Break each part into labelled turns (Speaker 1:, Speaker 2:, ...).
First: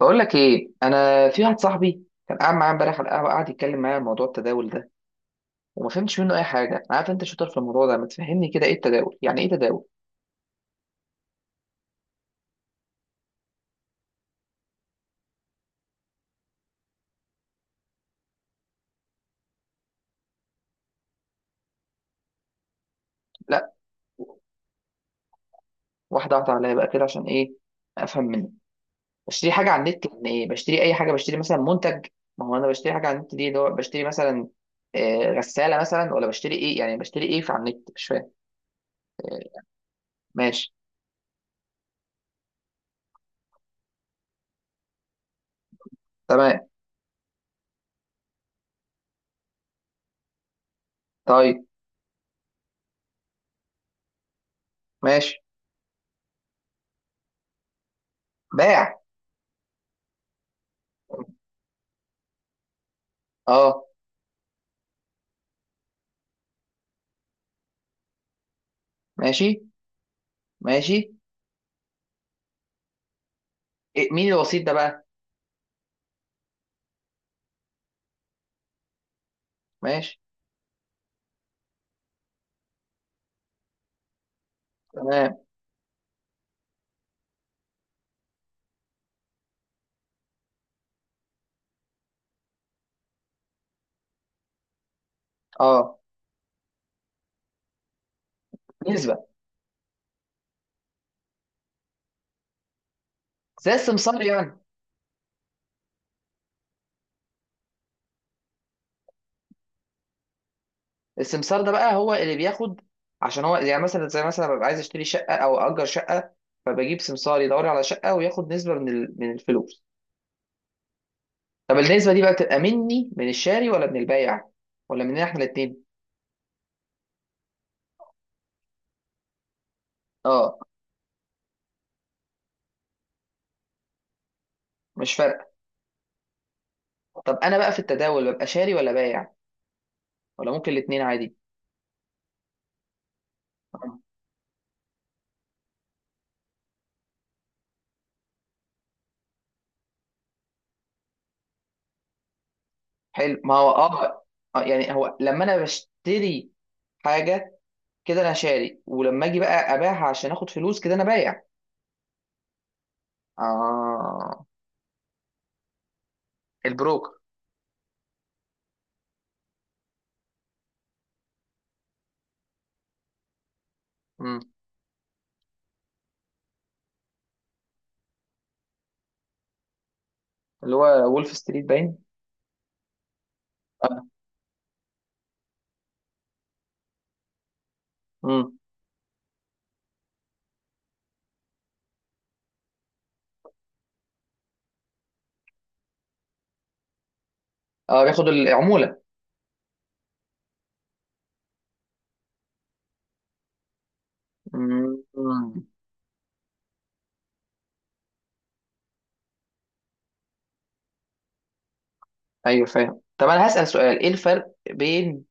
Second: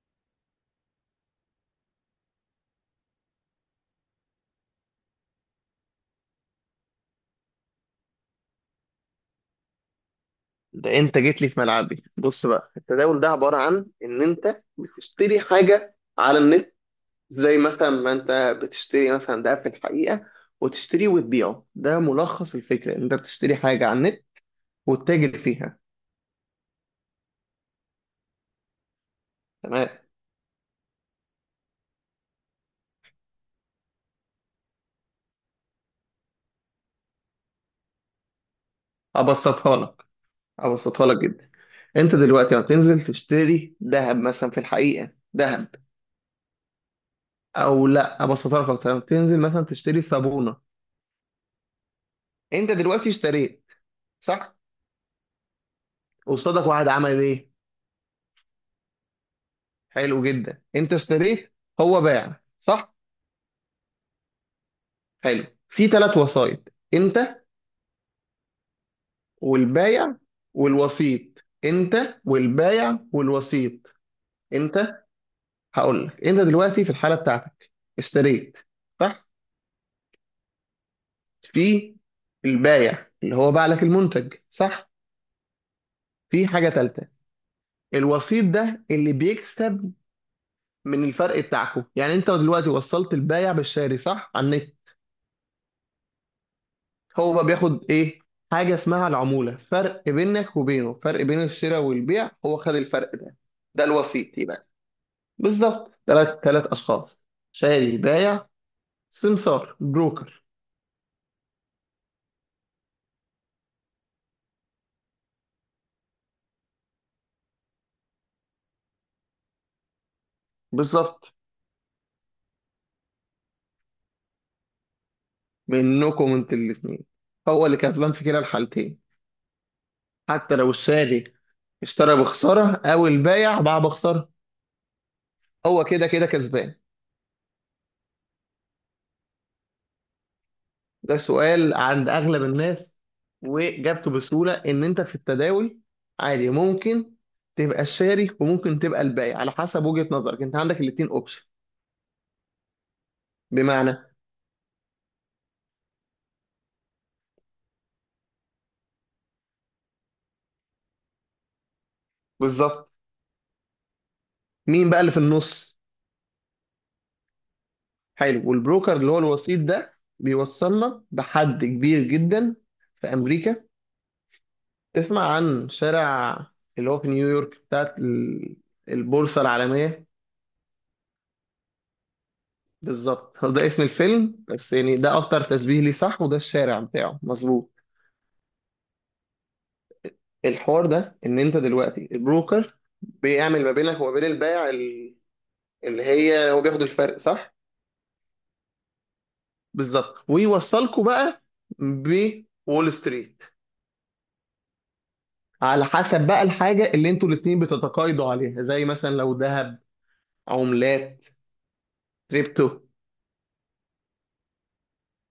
Speaker 1: بقول لك ايه، انا في واحد صاحبي كان قاعد معايا امبارح على القهوه، قاعد يتكلم معايا عن موضوع التداول ده وما فهمتش منه اي حاجه. أنا عارف انت شاطر في الموضوع ده، ما تفهمني كده ايه التداول؟ يعني ايه تداول؟
Speaker 2: ده انت جيت لي في ملعبي. بص بقى، التداول ده عبارة عن ان انت بتشتري حاجة على النت، زي مثلا ما انت بتشتري مثلا ده في الحقيقة، وتشتريه وتبيعه. ده ملخص الفكرة ان انت بتشتري
Speaker 1: لا،
Speaker 2: حاجة على النت وتتاجر فيها.
Speaker 1: واحده واحده عليا بقى كده، عشان ايه افهم منه. بشتري حاجه على
Speaker 2: تمام.
Speaker 1: النت يعني ايه؟ بشتري اي حاجه؟ بشتري مثلا منتج؟ ما هو انا بشتري حاجه على النت، دي اللي هو بشتري مثلا غساله مثلا، ولا بشتري ايه؟ يعني بشتري ايه في على النت؟ مش فاهم. آه،
Speaker 2: ابسطها لك
Speaker 1: ماشي.
Speaker 2: ابسطها لك جدا. انت دلوقتي لما تنزل تشتري ذهب مثلا في الحقيقة، ذهب،
Speaker 1: تمام.
Speaker 2: او لا ابسطها لك اكتر. لما تنزل مثلا تشتري صابونة،
Speaker 1: طيب.
Speaker 2: انت دلوقتي اشتريت، صح؟
Speaker 1: ماشي.
Speaker 2: قصادك واحد عمل ايه؟
Speaker 1: باع.
Speaker 2: حلو جدا. انت اشتريت، هو باع، صح؟
Speaker 1: اه.
Speaker 2: حلو، في ثلاث وسايط:
Speaker 1: ماشي.
Speaker 2: والبايع
Speaker 1: ماشي.
Speaker 2: انت والبايع والوسيط.
Speaker 1: إيه، مين الوسيط ده
Speaker 2: انت
Speaker 1: بقى؟
Speaker 2: هقول لك، انت دلوقتي في الحاله بتاعتك اشتريت، صح؟
Speaker 1: ماشي.
Speaker 2: في البايع اللي هو باع لك المنتج، صح؟
Speaker 1: تمام.
Speaker 2: في حاجه ثالثه، الوسيط ده اللي بيكسب من الفرق بتاعكم. يعني انت دلوقتي وصلت البايع بالشاري، صح؟ على النت.
Speaker 1: اه.
Speaker 2: هو بقى بياخد ايه؟ حاجه اسمها
Speaker 1: نسبه،
Speaker 2: العموله، فرق بينك وبينه، فرق بين الشراء والبيع، هو خد الفرق ده.
Speaker 1: زي
Speaker 2: ده
Speaker 1: السمسار
Speaker 2: الوسيط
Speaker 1: يعني.
Speaker 2: يبقى. بالظبط. ثلاث اشخاص: شاري، بايع، سمسار، بروكر.
Speaker 1: السمسار ده بقى هو اللي بياخد، عشان هو يعني مثلا، زي مثلا ببقى عايز اشتري شقه او اجر شقه، فبجيب سمسار يدور لي على شقه وياخد نسبه من من الفلوس.
Speaker 2: بالظبط.
Speaker 1: طب النسبه دي بقى بتبقى مني، من الشاري، ولا من البايع، ولا مننا احنا الاثنين؟
Speaker 2: منكم انتوا الاثنين، هو اللي كسبان في كلا الحالتين. حتى
Speaker 1: اه.
Speaker 2: لو الشاري اشترى بخساره او البايع باع بخساره،
Speaker 1: مش فارقه.
Speaker 2: هو كده كده كسبان.
Speaker 1: طب انا بقى في التداول ببقى شاري ولا بايع، ولا ممكن الاثنين
Speaker 2: ده
Speaker 1: عادي؟
Speaker 2: سؤال عند اغلب الناس،
Speaker 1: آه.
Speaker 2: واجابته بسهوله ان انت في التداول عادي ممكن تبقى الشاري وممكن تبقى البائع، على حسب وجهه نظرك. انت عندك الاتنين اوبشن.
Speaker 1: حلو. ما هو
Speaker 2: بمعنى،
Speaker 1: اه. يعني هو لما انا بشتري حاجه، كده انا شاري. ولما اجي بقى ابيعها عشان اخد فلوس، كده انا بايع.
Speaker 2: بالظبط.
Speaker 1: اه.
Speaker 2: مين بقى اللي في النص؟
Speaker 1: البروكر.
Speaker 2: حلو. والبروكر اللي هو الوسيط ده بيوصلنا بحد كبير جدا في امريكا.
Speaker 1: مم.
Speaker 2: تسمع عن شارع اللي هو في نيويورك بتاعت البورصه العالميه.
Speaker 1: اللي هو وولف ستريت باين.
Speaker 2: بالظبط، هو ده اسم
Speaker 1: اه.
Speaker 2: الفيلم بس، يعني ده اكتر تشبيه ليه، صح؟ وده الشارع بتاعه، مظبوط.
Speaker 1: مم.
Speaker 2: الحوار ده ان انت دلوقتي البروكر بيعمل ما بينك وما بين البائع اللي هي هو بياخد الفرق، صح؟
Speaker 1: اه بياخد العمولة.
Speaker 2: بالظبط. ويوصلكوا بقى بول ستريت،
Speaker 1: مم. مم.
Speaker 2: على حسب بقى الحاجه اللي انتوا الاثنين بتتقايضوا عليها، زي مثلا لو ذهب، عملات،
Speaker 1: ايوه
Speaker 2: كريبتو.
Speaker 1: فاهم. طب انا هسأل سؤال، ايه الفرق بين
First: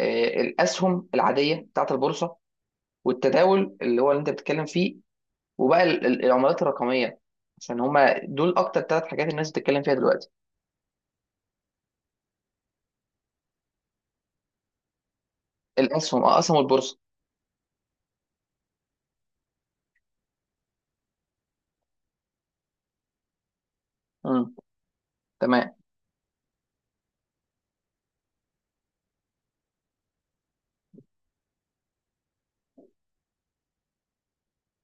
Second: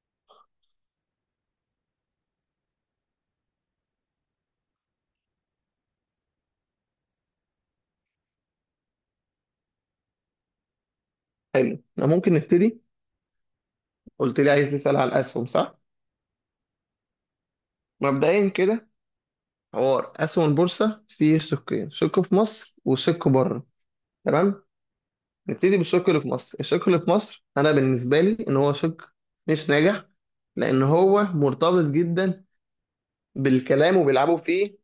Speaker 1: الاسهم العادية بتاعت البورصة والتداول اللي هو اللي انت بتتكلم فيه، وبقى العملات الرقمية؟ عشان هما دول اكتر ثلاث حاجات الناس بتتكلم فيها دلوقتي.
Speaker 2: حلو. أنا ممكن نبتدي. قلت لي عايز نسال على الاسهم، صح؟
Speaker 1: الاسهم، اه، اسهم البورصة.
Speaker 2: مبدئيا كده، حوار اسهم البورصه فيه شقين، شق في مصر وشق بره.
Speaker 1: مم.
Speaker 2: تمام؟
Speaker 1: تمام.
Speaker 2: نبتدي بالشق اللي في مصر. الشق اللي في مصر انا بالنسبه لي ان هو شق مش ناجح، لان هو مرتبط جدا بالكلام وبيلعبوا فيه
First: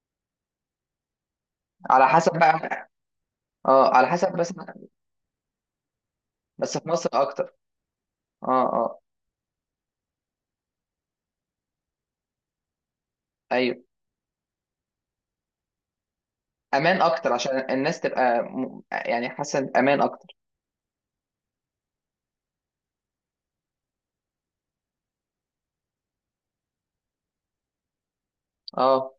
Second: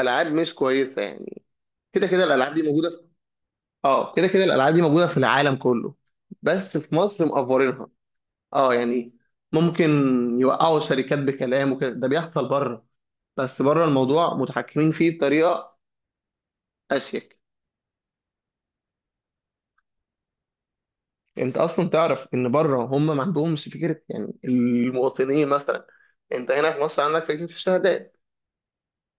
Speaker 2: العاب مش كويسه. يعني كده
Speaker 1: على
Speaker 2: كده
Speaker 1: حسب
Speaker 2: الالعاب دي
Speaker 1: بقى.
Speaker 2: موجوده في...
Speaker 1: اه على
Speaker 2: اه، كده
Speaker 1: حسب
Speaker 2: كده
Speaker 1: بس.
Speaker 2: الالعاب دي موجوده في العالم كله بس
Speaker 1: بس في
Speaker 2: في
Speaker 1: مصر
Speaker 2: مصر
Speaker 1: اكتر.
Speaker 2: مقفرينها.
Speaker 1: اه
Speaker 2: اه
Speaker 1: اه.
Speaker 2: يعني ممكن يوقعوا الشركات بكلام وكده. ده بيحصل بره، بس
Speaker 1: ايوه،
Speaker 2: بره الموضوع متحكمين فيه بطريقه
Speaker 1: امان اكتر
Speaker 2: اشيك.
Speaker 1: عشان الناس تبقى يعني حاسه امان اكتر.
Speaker 2: انت اصلا تعرف ان بره هم ما عندهمش فكره، يعني المواطنين مثلا. انت هنا في مصر عندك فكره الشهادات،
Speaker 1: اه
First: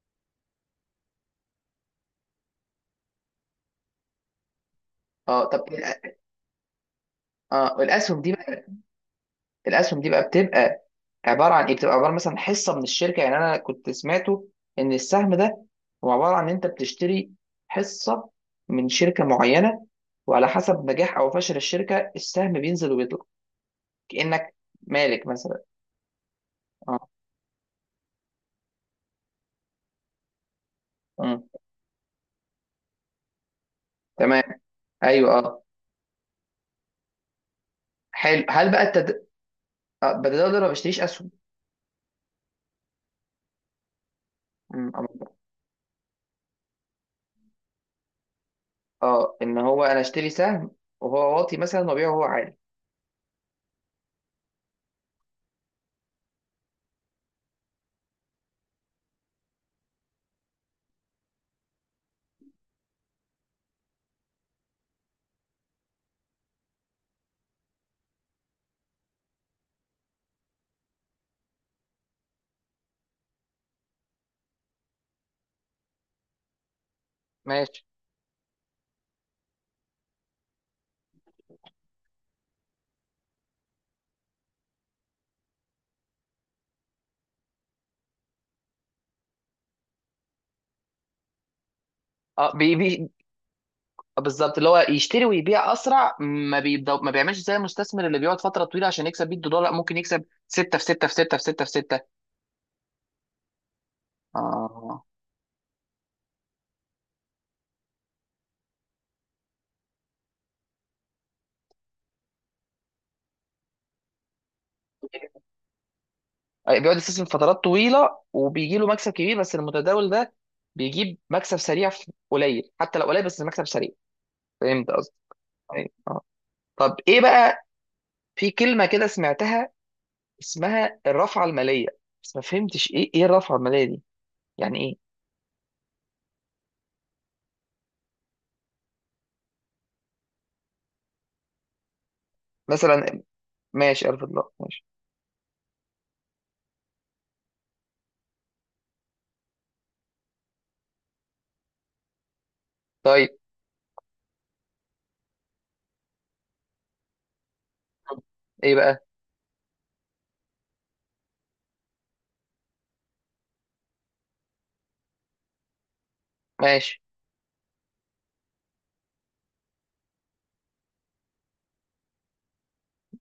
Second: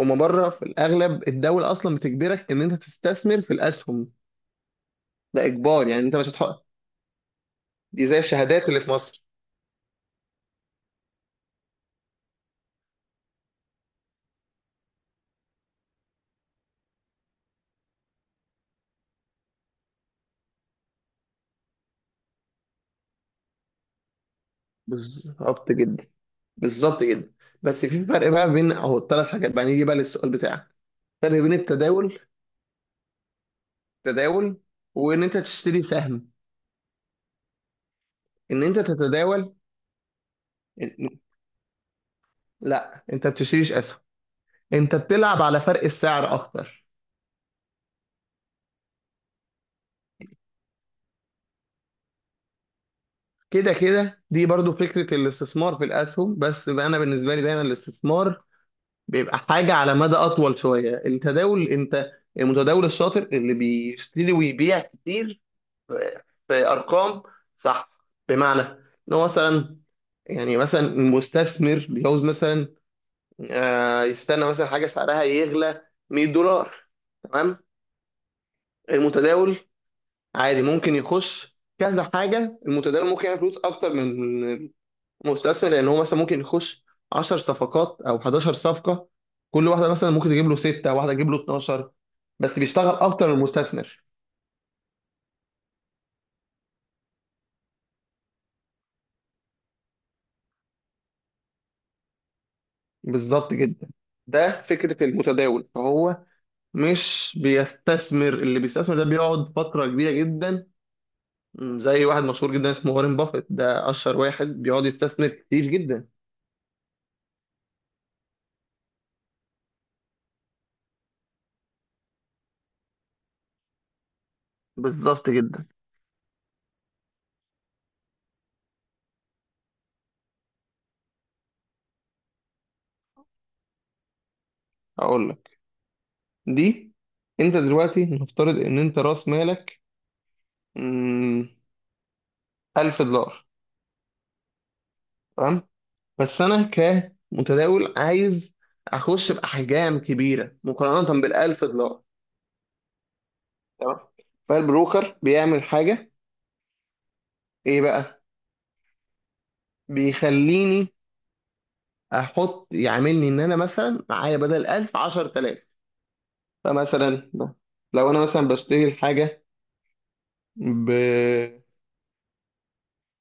Speaker 2: هم بره في الاغلب الدوله اصلا بتجبرك ان انت تستثمر في الاسهم.
Speaker 1: اه.
Speaker 2: ده
Speaker 1: طب
Speaker 2: اجبار، يعني انت مش هتحط.
Speaker 1: اه
Speaker 2: دي زي
Speaker 1: الاسهم دي بقى،
Speaker 2: الشهادات اللي في مصر.
Speaker 1: الاسهم دي بقى بتبقى عباره عن ايه؟ بتبقى عباره مثلا حصه من الشركه. يعني انا كنت سمعته ان السهم ده هو عباره عن ان انت بتشتري حصه من شركه معينه، وعلى حسب نجاح او فشل الشركه السهم بينزل وبيطلع، كانك مالك مثلا.
Speaker 2: بالظبط جدا، بالظبط
Speaker 1: اه.
Speaker 2: جدا. بس في فرق بقى بين اهو الثلاث حاجات. بقى نيجي بقى للسؤال بتاعك. فرق
Speaker 1: مم.
Speaker 2: بين
Speaker 1: تمام.
Speaker 2: التداول وان
Speaker 1: ايوه
Speaker 2: انت
Speaker 1: اه.
Speaker 2: تشتري سهم،
Speaker 1: حلو،
Speaker 2: ان
Speaker 1: هل
Speaker 2: انت
Speaker 1: بقى
Speaker 2: تتداول.
Speaker 1: بدل اقدر ما بشتريش اسهم.
Speaker 2: لا، انت بتشتريش اسهم،
Speaker 1: مم،
Speaker 2: انت بتلعب على فرق السعر اكتر.
Speaker 1: اه ان هو انا اشتري سهم وهو واطي مثلا وابيعه وهو عالي.
Speaker 2: كده كده دي برضو فكرة الاستثمار في الأسهم، بس بقى أنا بالنسبة لي دايما الاستثمار بيبقى حاجة على مدى أطول شوية. التداول، أنت المتداول الشاطر اللي بيشتري ويبيع كتير، في في أرقام، صح؟ بمعنى، إن هو مثلا، يعني مثلا المستثمر بيعوز مثلا يستنى مثلا حاجة سعرها يغلى $100، تمام.
Speaker 1: ماشي.
Speaker 2: المتداول عادي ممكن يخش كذا حاجة. المتداول ممكن يعمل فلوس أكتر من مستثمر، لان هو مثلا ممكن يخش 10 صفقات او 11 صفقه، كل واحده مثلا ممكن تجيب له 6، واحده تجيب له 12،
Speaker 1: اه
Speaker 2: بس
Speaker 1: بي
Speaker 2: بيشتغل
Speaker 1: بي
Speaker 2: اكتر من المستثمر.
Speaker 1: بالظبط، اللي هو يشتري ويبيع اسرع، ما بيبدأ ما بيعملش زي المستثمر اللي بيقعد فتره طويله عشان يكسب 100 دولار. لا، ممكن يكسب 6 في 6 في 6 في 6 في 6.
Speaker 2: بالظبط جدا. ده
Speaker 1: اه،
Speaker 2: فكره المتداول. فهو مش بيستثمر. اللي بيستثمر ده بيقعد فتره كبيره جدا، زي واحد مشهور جدا اسمه وارين بافيت، ده اشهر واحد بيقعد يستثمر كتير جدا.
Speaker 1: بيقعد يستثمر فترات طويله وبيجي له مكسب كبير، بس المتداول ده بيجيب مكسب سريع في قليل، حتى لو قليل، بس المكسب سريع. فهمت قصدي؟
Speaker 2: بالظبط جدا.
Speaker 1: أيوة. اه. طب ايه بقى؟ في كلمه كده سمعتها اسمها الرافعه الماليه، بس ما فهمتش ايه الرافعه الماليه دي؟ يعني ايه؟
Speaker 2: هقول لك، دي، انت دلوقتي نفترض ان انت راس مالك م، 1000
Speaker 1: مثلا.
Speaker 2: دولار
Speaker 1: ماشي، 1000، الله ماشي.
Speaker 2: تمام. بس انا كمتداول عايز اخش باحجام كبيره مقارنه بالالف دولار،
Speaker 1: طيب.
Speaker 2: تمام. فالبروكر بيعمل حاجه، ايه بقى؟
Speaker 1: ايه بقى؟
Speaker 2: بيخليني احط، يعملني ان انا مثلا معايا بدل 1000، 10,000.
Speaker 1: ماشي.
Speaker 2: فمثلا لو انا مثلا بشتري الحاجه ب،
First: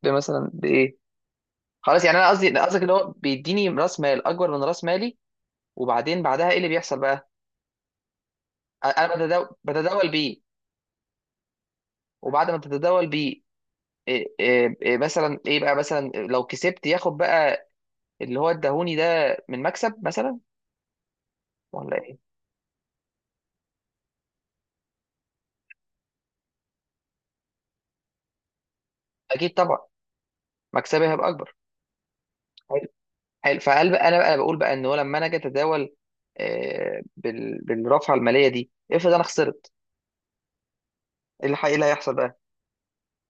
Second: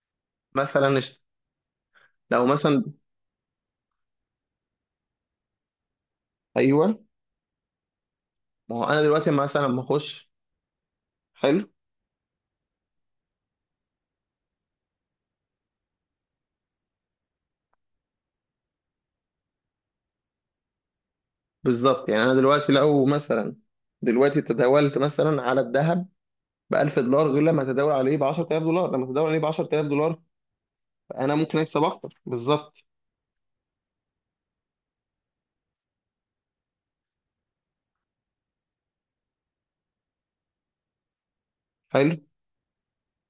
Speaker 1: مثلا بايه؟
Speaker 2: مثلا
Speaker 1: خلاص، يعني انا
Speaker 2: لو
Speaker 1: قصدي قصدك اللي
Speaker 2: مثلا،
Speaker 1: هو بيديني راس مال اكبر من راس مالي، وبعدين بعدها ايه اللي بيحصل
Speaker 2: ايوه،
Speaker 1: بقى؟
Speaker 2: ما هو انا
Speaker 1: انا
Speaker 2: دلوقتي
Speaker 1: بتداول،
Speaker 2: مثلا لما
Speaker 1: بتداول
Speaker 2: اخش.
Speaker 1: بيه.
Speaker 2: حلو.
Speaker 1: وبعد ما تتداول بيه، إيه إيه إيه مثلا ايه بقى مثلا لو كسبت، ياخد بقى اللي هو اداهوني ده من مكسب مثلا، ولا
Speaker 2: بالظبط.
Speaker 1: ايه؟
Speaker 2: يعني انا دلوقتي لو مثلا دلوقتي تداولت مثلا على الذهب ب $1000، غير لما تداول عليه ب $10,000. لما تداول عليه ب
Speaker 1: اكيد طبعا
Speaker 2: $10,000،
Speaker 1: مكسبي هيبقى
Speaker 2: فانا
Speaker 1: اكبر.
Speaker 2: ممكن اكسب اكتر. بالظبط.
Speaker 1: حلو. حلو فقال بقى، انا بقى بقول بقى ان هو لما انا اجي اتداول بالرافعه الماليه دي، افرض انا خسرت، إيه اللي هيحصل
Speaker 2: حلو.
Speaker 1: بقى؟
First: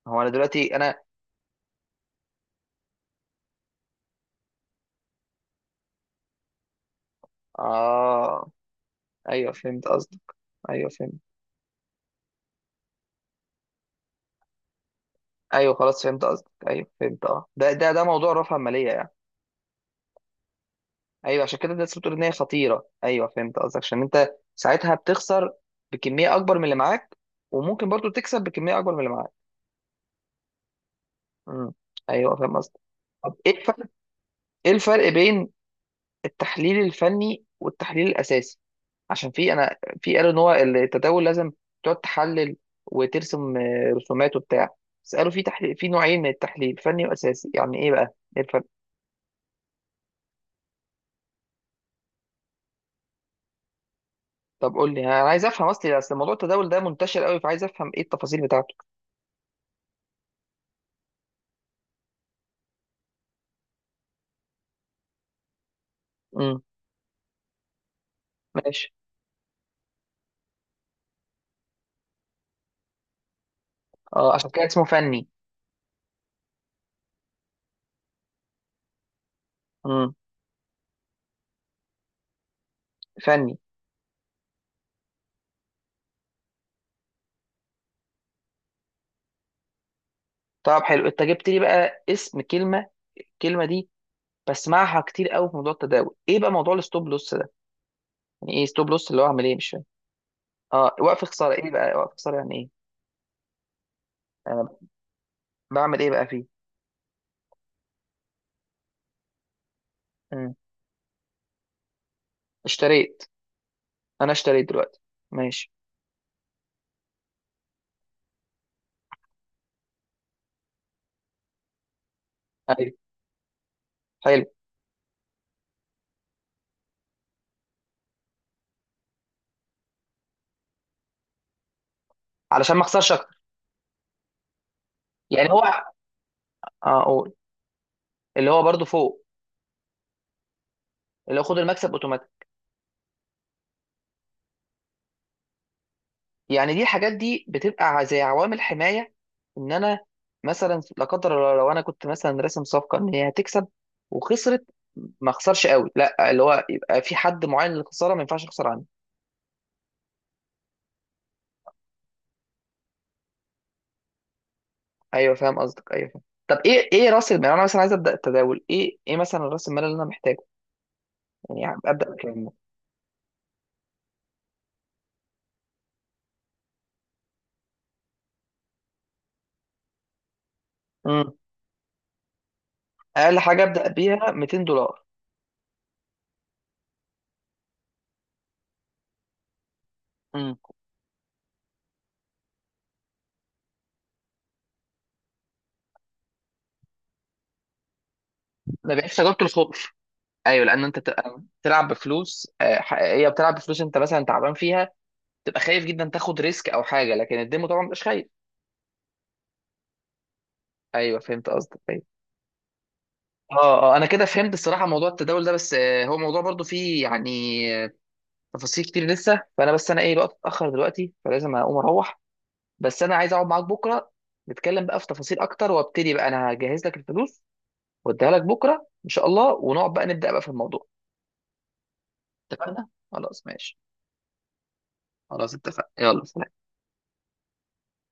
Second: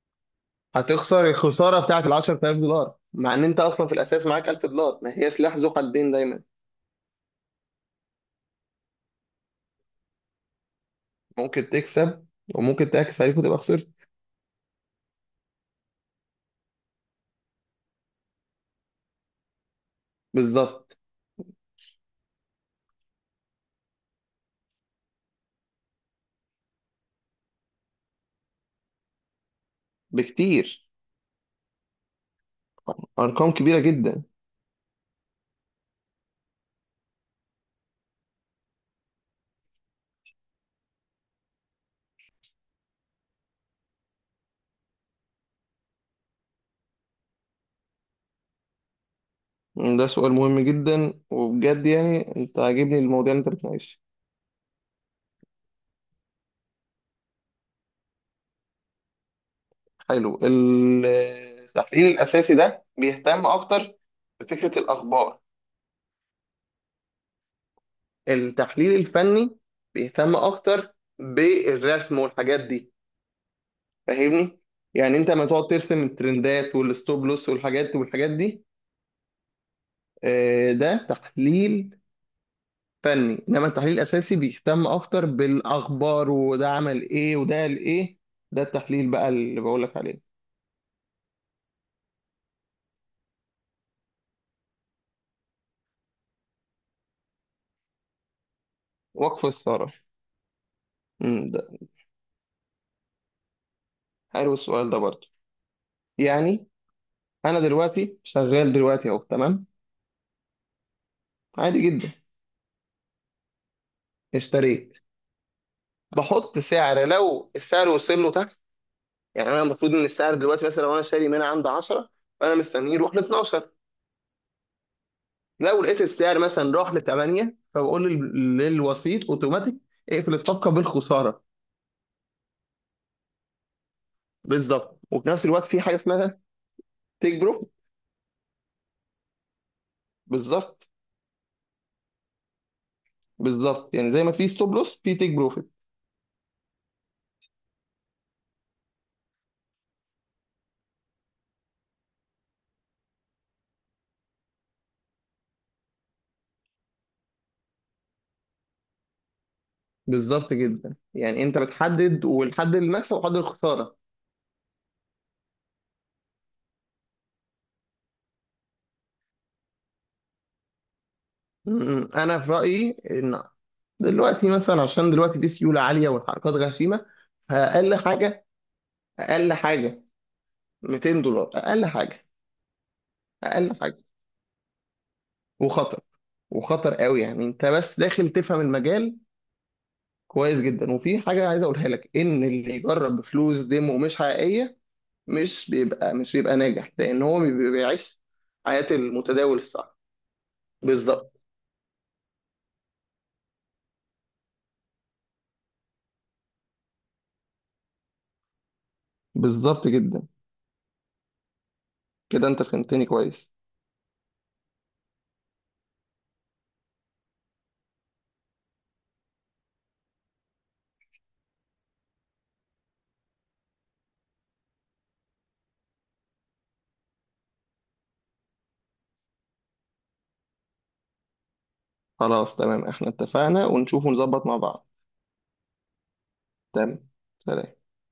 Speaker 1: هو انا دلوقتي انا.
Speaker 2: هتخسر الخساره بتاعت ال $10,000 مع ان انت اصلا في الاساس معاك $1000. ما هي سلاح ذو حدين دايما.
Speaker 1: آه. ايوه فهمت قصدك، ايوه فهمت.
Speaker 2: ممكن تكسب وممكن تعكس عليك وتبقى خسرت.
Speaker 1: ايوه خلاص فهمت قصدك، ايوه فهمت اه، ده موضوع رفع ماليه يعني.
Speaker 2: بالظبط،
Speaker 1: ايوه، عشان كده الناس بتقول ان هي خطيره. ايوه فهمت قصدك، عشان انت ساعتها بتخسر بكميه اكبر من اللي معاك، وممكن برضو تكسب بكميه اكبر من اللي معاك.
Speaker 2: بكتير،
Speaker 1: امم. ايوه فاهم قصدك. طب ايه
Speaker 2: ارقام كبيره
Speaker 1: الفرق،
Speaker 2: جدا.
Speaker 1: ايه الفرق بين التحليل الفني والتحليل الاساسي؟ عشان في انا في قالوا ان هو التداول لازم تقعد تحلل وترسم رسومات وبتاع. بس قالوا في تحليل، في نوعين من التحليل، فني واساسي، يعني ايه بقى؟ ايه الفرق؟
Speaker 2: ده سؤال مهم جدا وبجد، يعني انت عاجبني المواضيع اللي انت بتناقشها.
Speaker 1: طب قول لي، انا عايز افهم. اصل موضوع التداول ده منتشر قوي، فعايز افهم ايه التفاصيل بتاعته.
Speaker 2: حلو. التحليل الاساسي ده بيهتم اكتر بفكره الاخبار،
Speaker 1: امم. ماشي.
Speaker 2: التحليل الفني بيهتم اكتر بالرسم والحاجات دي،
Speaker 1: اه عشان
Speaker 2: فاهمني؟
Speaker 1: كده اسمه
Speaker 2: يعني
Speaker 1: فني.
Speaker 2: انت لما تقعد ترسم الترندات والستوب لوس والحاجات والحاجات دي،
Speaker 1: امم.
Speaker 2: ده تحليل فني.
Speaker 1: فني.
Speaker 2: انما التحليل الاساسي بيهتم اكتر بالاخبار، وده عمل ايه وده قال ايه. ده التحليل بقى اللي بقول لك عليه.
Speaker 1: طب حلو، انت جبت لي بقى اسم كلمه، الكلمه دي بسمعها كتير قوي في موضوع التداول. ايه بقى موضوع الستوب لوس ده؟ يعني ايه ستوب لوس؟ اللي هو اعمل
Speaker 2: وقف
Speaker 1: ايه؟ مش فاهم.
Speaker 2: الثرى.
Speaker 1: اه، وقف خساره، ايه
Speaker 2: ده،
Speaker 1: بقى وقف خساره؟ يعني ايه؟
Speaker 2: حلو
Speaker 1: انا
Speaker 2: السؤال ده برضه.
Speaker 1: بعمل ايه بقى فيه؟
Speaker 2: يعني انا دلوقتي شغال دلوقتي اهو، تمام،
Speaker 1: مم.
Speaker 2: عادي جدا.
Speaker 1: اشتريت. انا اشتريت
Speaker 2: اشتريت.
Speaker 1: دلوقتي. ماشي.
Speaker 2: بحط سعر، لو السعر وصل له. يعني انا المفروض ان السعر دلوقتي مثلا لو انا شاري من عند 10، فانا
Speaker 1: ايوه.
Speaker 2: مستنيه يروح ل 12.
Speaker 1: حلو.
Speaker 2: لو لقيت السعر مثلا راح ل 8، فبقول للوسيط اوتوماتيك اقفل الصفقه بالخساره.
Speaker 1: علشان ما اخسرش اكتر.
Speaker 2: بالظبط. وفي نفس
Speaker 1: يعني
Speaker 2: الوقت في
Speaker 1: هو.
Speaker 2: حاجه اسمها
Speaker 1: اه اقول.
Speaker 2: تيك بروفيت.
Speaker 1: اللي هو برضو فوق.
Speaker 2: بالظبط.
Speaker 1: اللي هو خد المكسب اوتوماتيك.
Speaker 2: بالظبط، يعني زي ما في ستوب لوس في تيك بروفيت.
Speaker 1: يعني دي، الحاجات دي بتبقى زي عوامل حمايه، ان انا مثلا لا قدر الله لو انا كنت مثلا راسم صفقه ان هي هتكسب وخسرت، ما اخسرش قوي. لا، اللي هو يبقى في حد معين للخساره ما ينفعش اخسر عنه.
Speaker 2: بالظبط جدا، يعني انت بتحدد والحد المكسب وحد الخساره.
Speaker 1: ايوه فاهم قصدك، ايوه فاهم. طب ايه راس المال؟ انا مثلا عايز ابدا التداول، ايه مثلا راس المال اللي انا محتاجه؟
Speaker 2: م-
Speaker 1: يعني ابدا
Speaker 2: م. انا
Speaker 1: بكام؟
Speaker 2: في رايي ان دلوقتي مثلا، عشان دلوقتي في سيوله عاليه والحركات غشيمه، فاقل حاجه، اقل حاجه، 200
Speaker 1: امم.
Speaker 2: دولار اقل حاجه،
Speaker 1: اقل حاجه
Speaker 2: اقل
Speaker 1: ابدا
Speaker 2: حاجه.
Speaker 1: بيها 200 دولار.
Speaker 2: وخطر، وخطر قوي. يعني انت بس داخل تفهم المجال
Speaker 1: امم.
Speaker 2: كويس جدا. وفي حاجه عايز اقولها لك، ان اللي يجرب بفلوس ديمو مش حقيقيه، مش بيبقى ناجح لان هو بيبقى بيعيش حياه
Speaker 1: ما بيعيش تجربه
Speaker 2: المتداول
Speaker 1: الخوف.
Speaker 2: الصح.
Speaker 1: ايوه، لان انت بتبقى
Speaker 2: بالظبط.
Speaker 1: بتلعب بفلوس حقيقيه، بتلعب بفلوس انت مثلا تعبان فيها، تبقى خايف جدا تاخد ريسك او حاجه، لكن الديمو طبعا مش خايف.
Speaker 2: بالظبط جدا.
Speaker 1: ايوه فهمت قصدك، ايوه.
Speaker 2: كده انت فهمتني كويس.
Speaker 1: اه اه، انا كده فهمت الصراحه موضوع التداول ده، بس هو موضوع برضو فيه يعني آه، تفاصيل كتير لسه، فانا بس انا ايه، الوقت اتاخر دلوقتي فلازم اقوم اروح. بس انا عايز اقعد معاك بكره نتكلم بقى في تفاصيل اكتر، وابتدي بقى. انا هجهز لك الفلوس واديها لك بكره ان شاء الله، ونقعد بقى نبدا بقى في الموضوع.
Speaker 2: خلاص، تمام،
Speaker 1: اتفقنا
Speaker 2: احنا
Speaker 1: خلاص،
Speaker 2: اتفقنا.
Speaker 1: ماشي.
Speaker 2: ونشوف ونظبط مع بعض.
Speaker 1: خلاص اتفقنا، يلا سلام.
Speaker 2: تمام. سلام.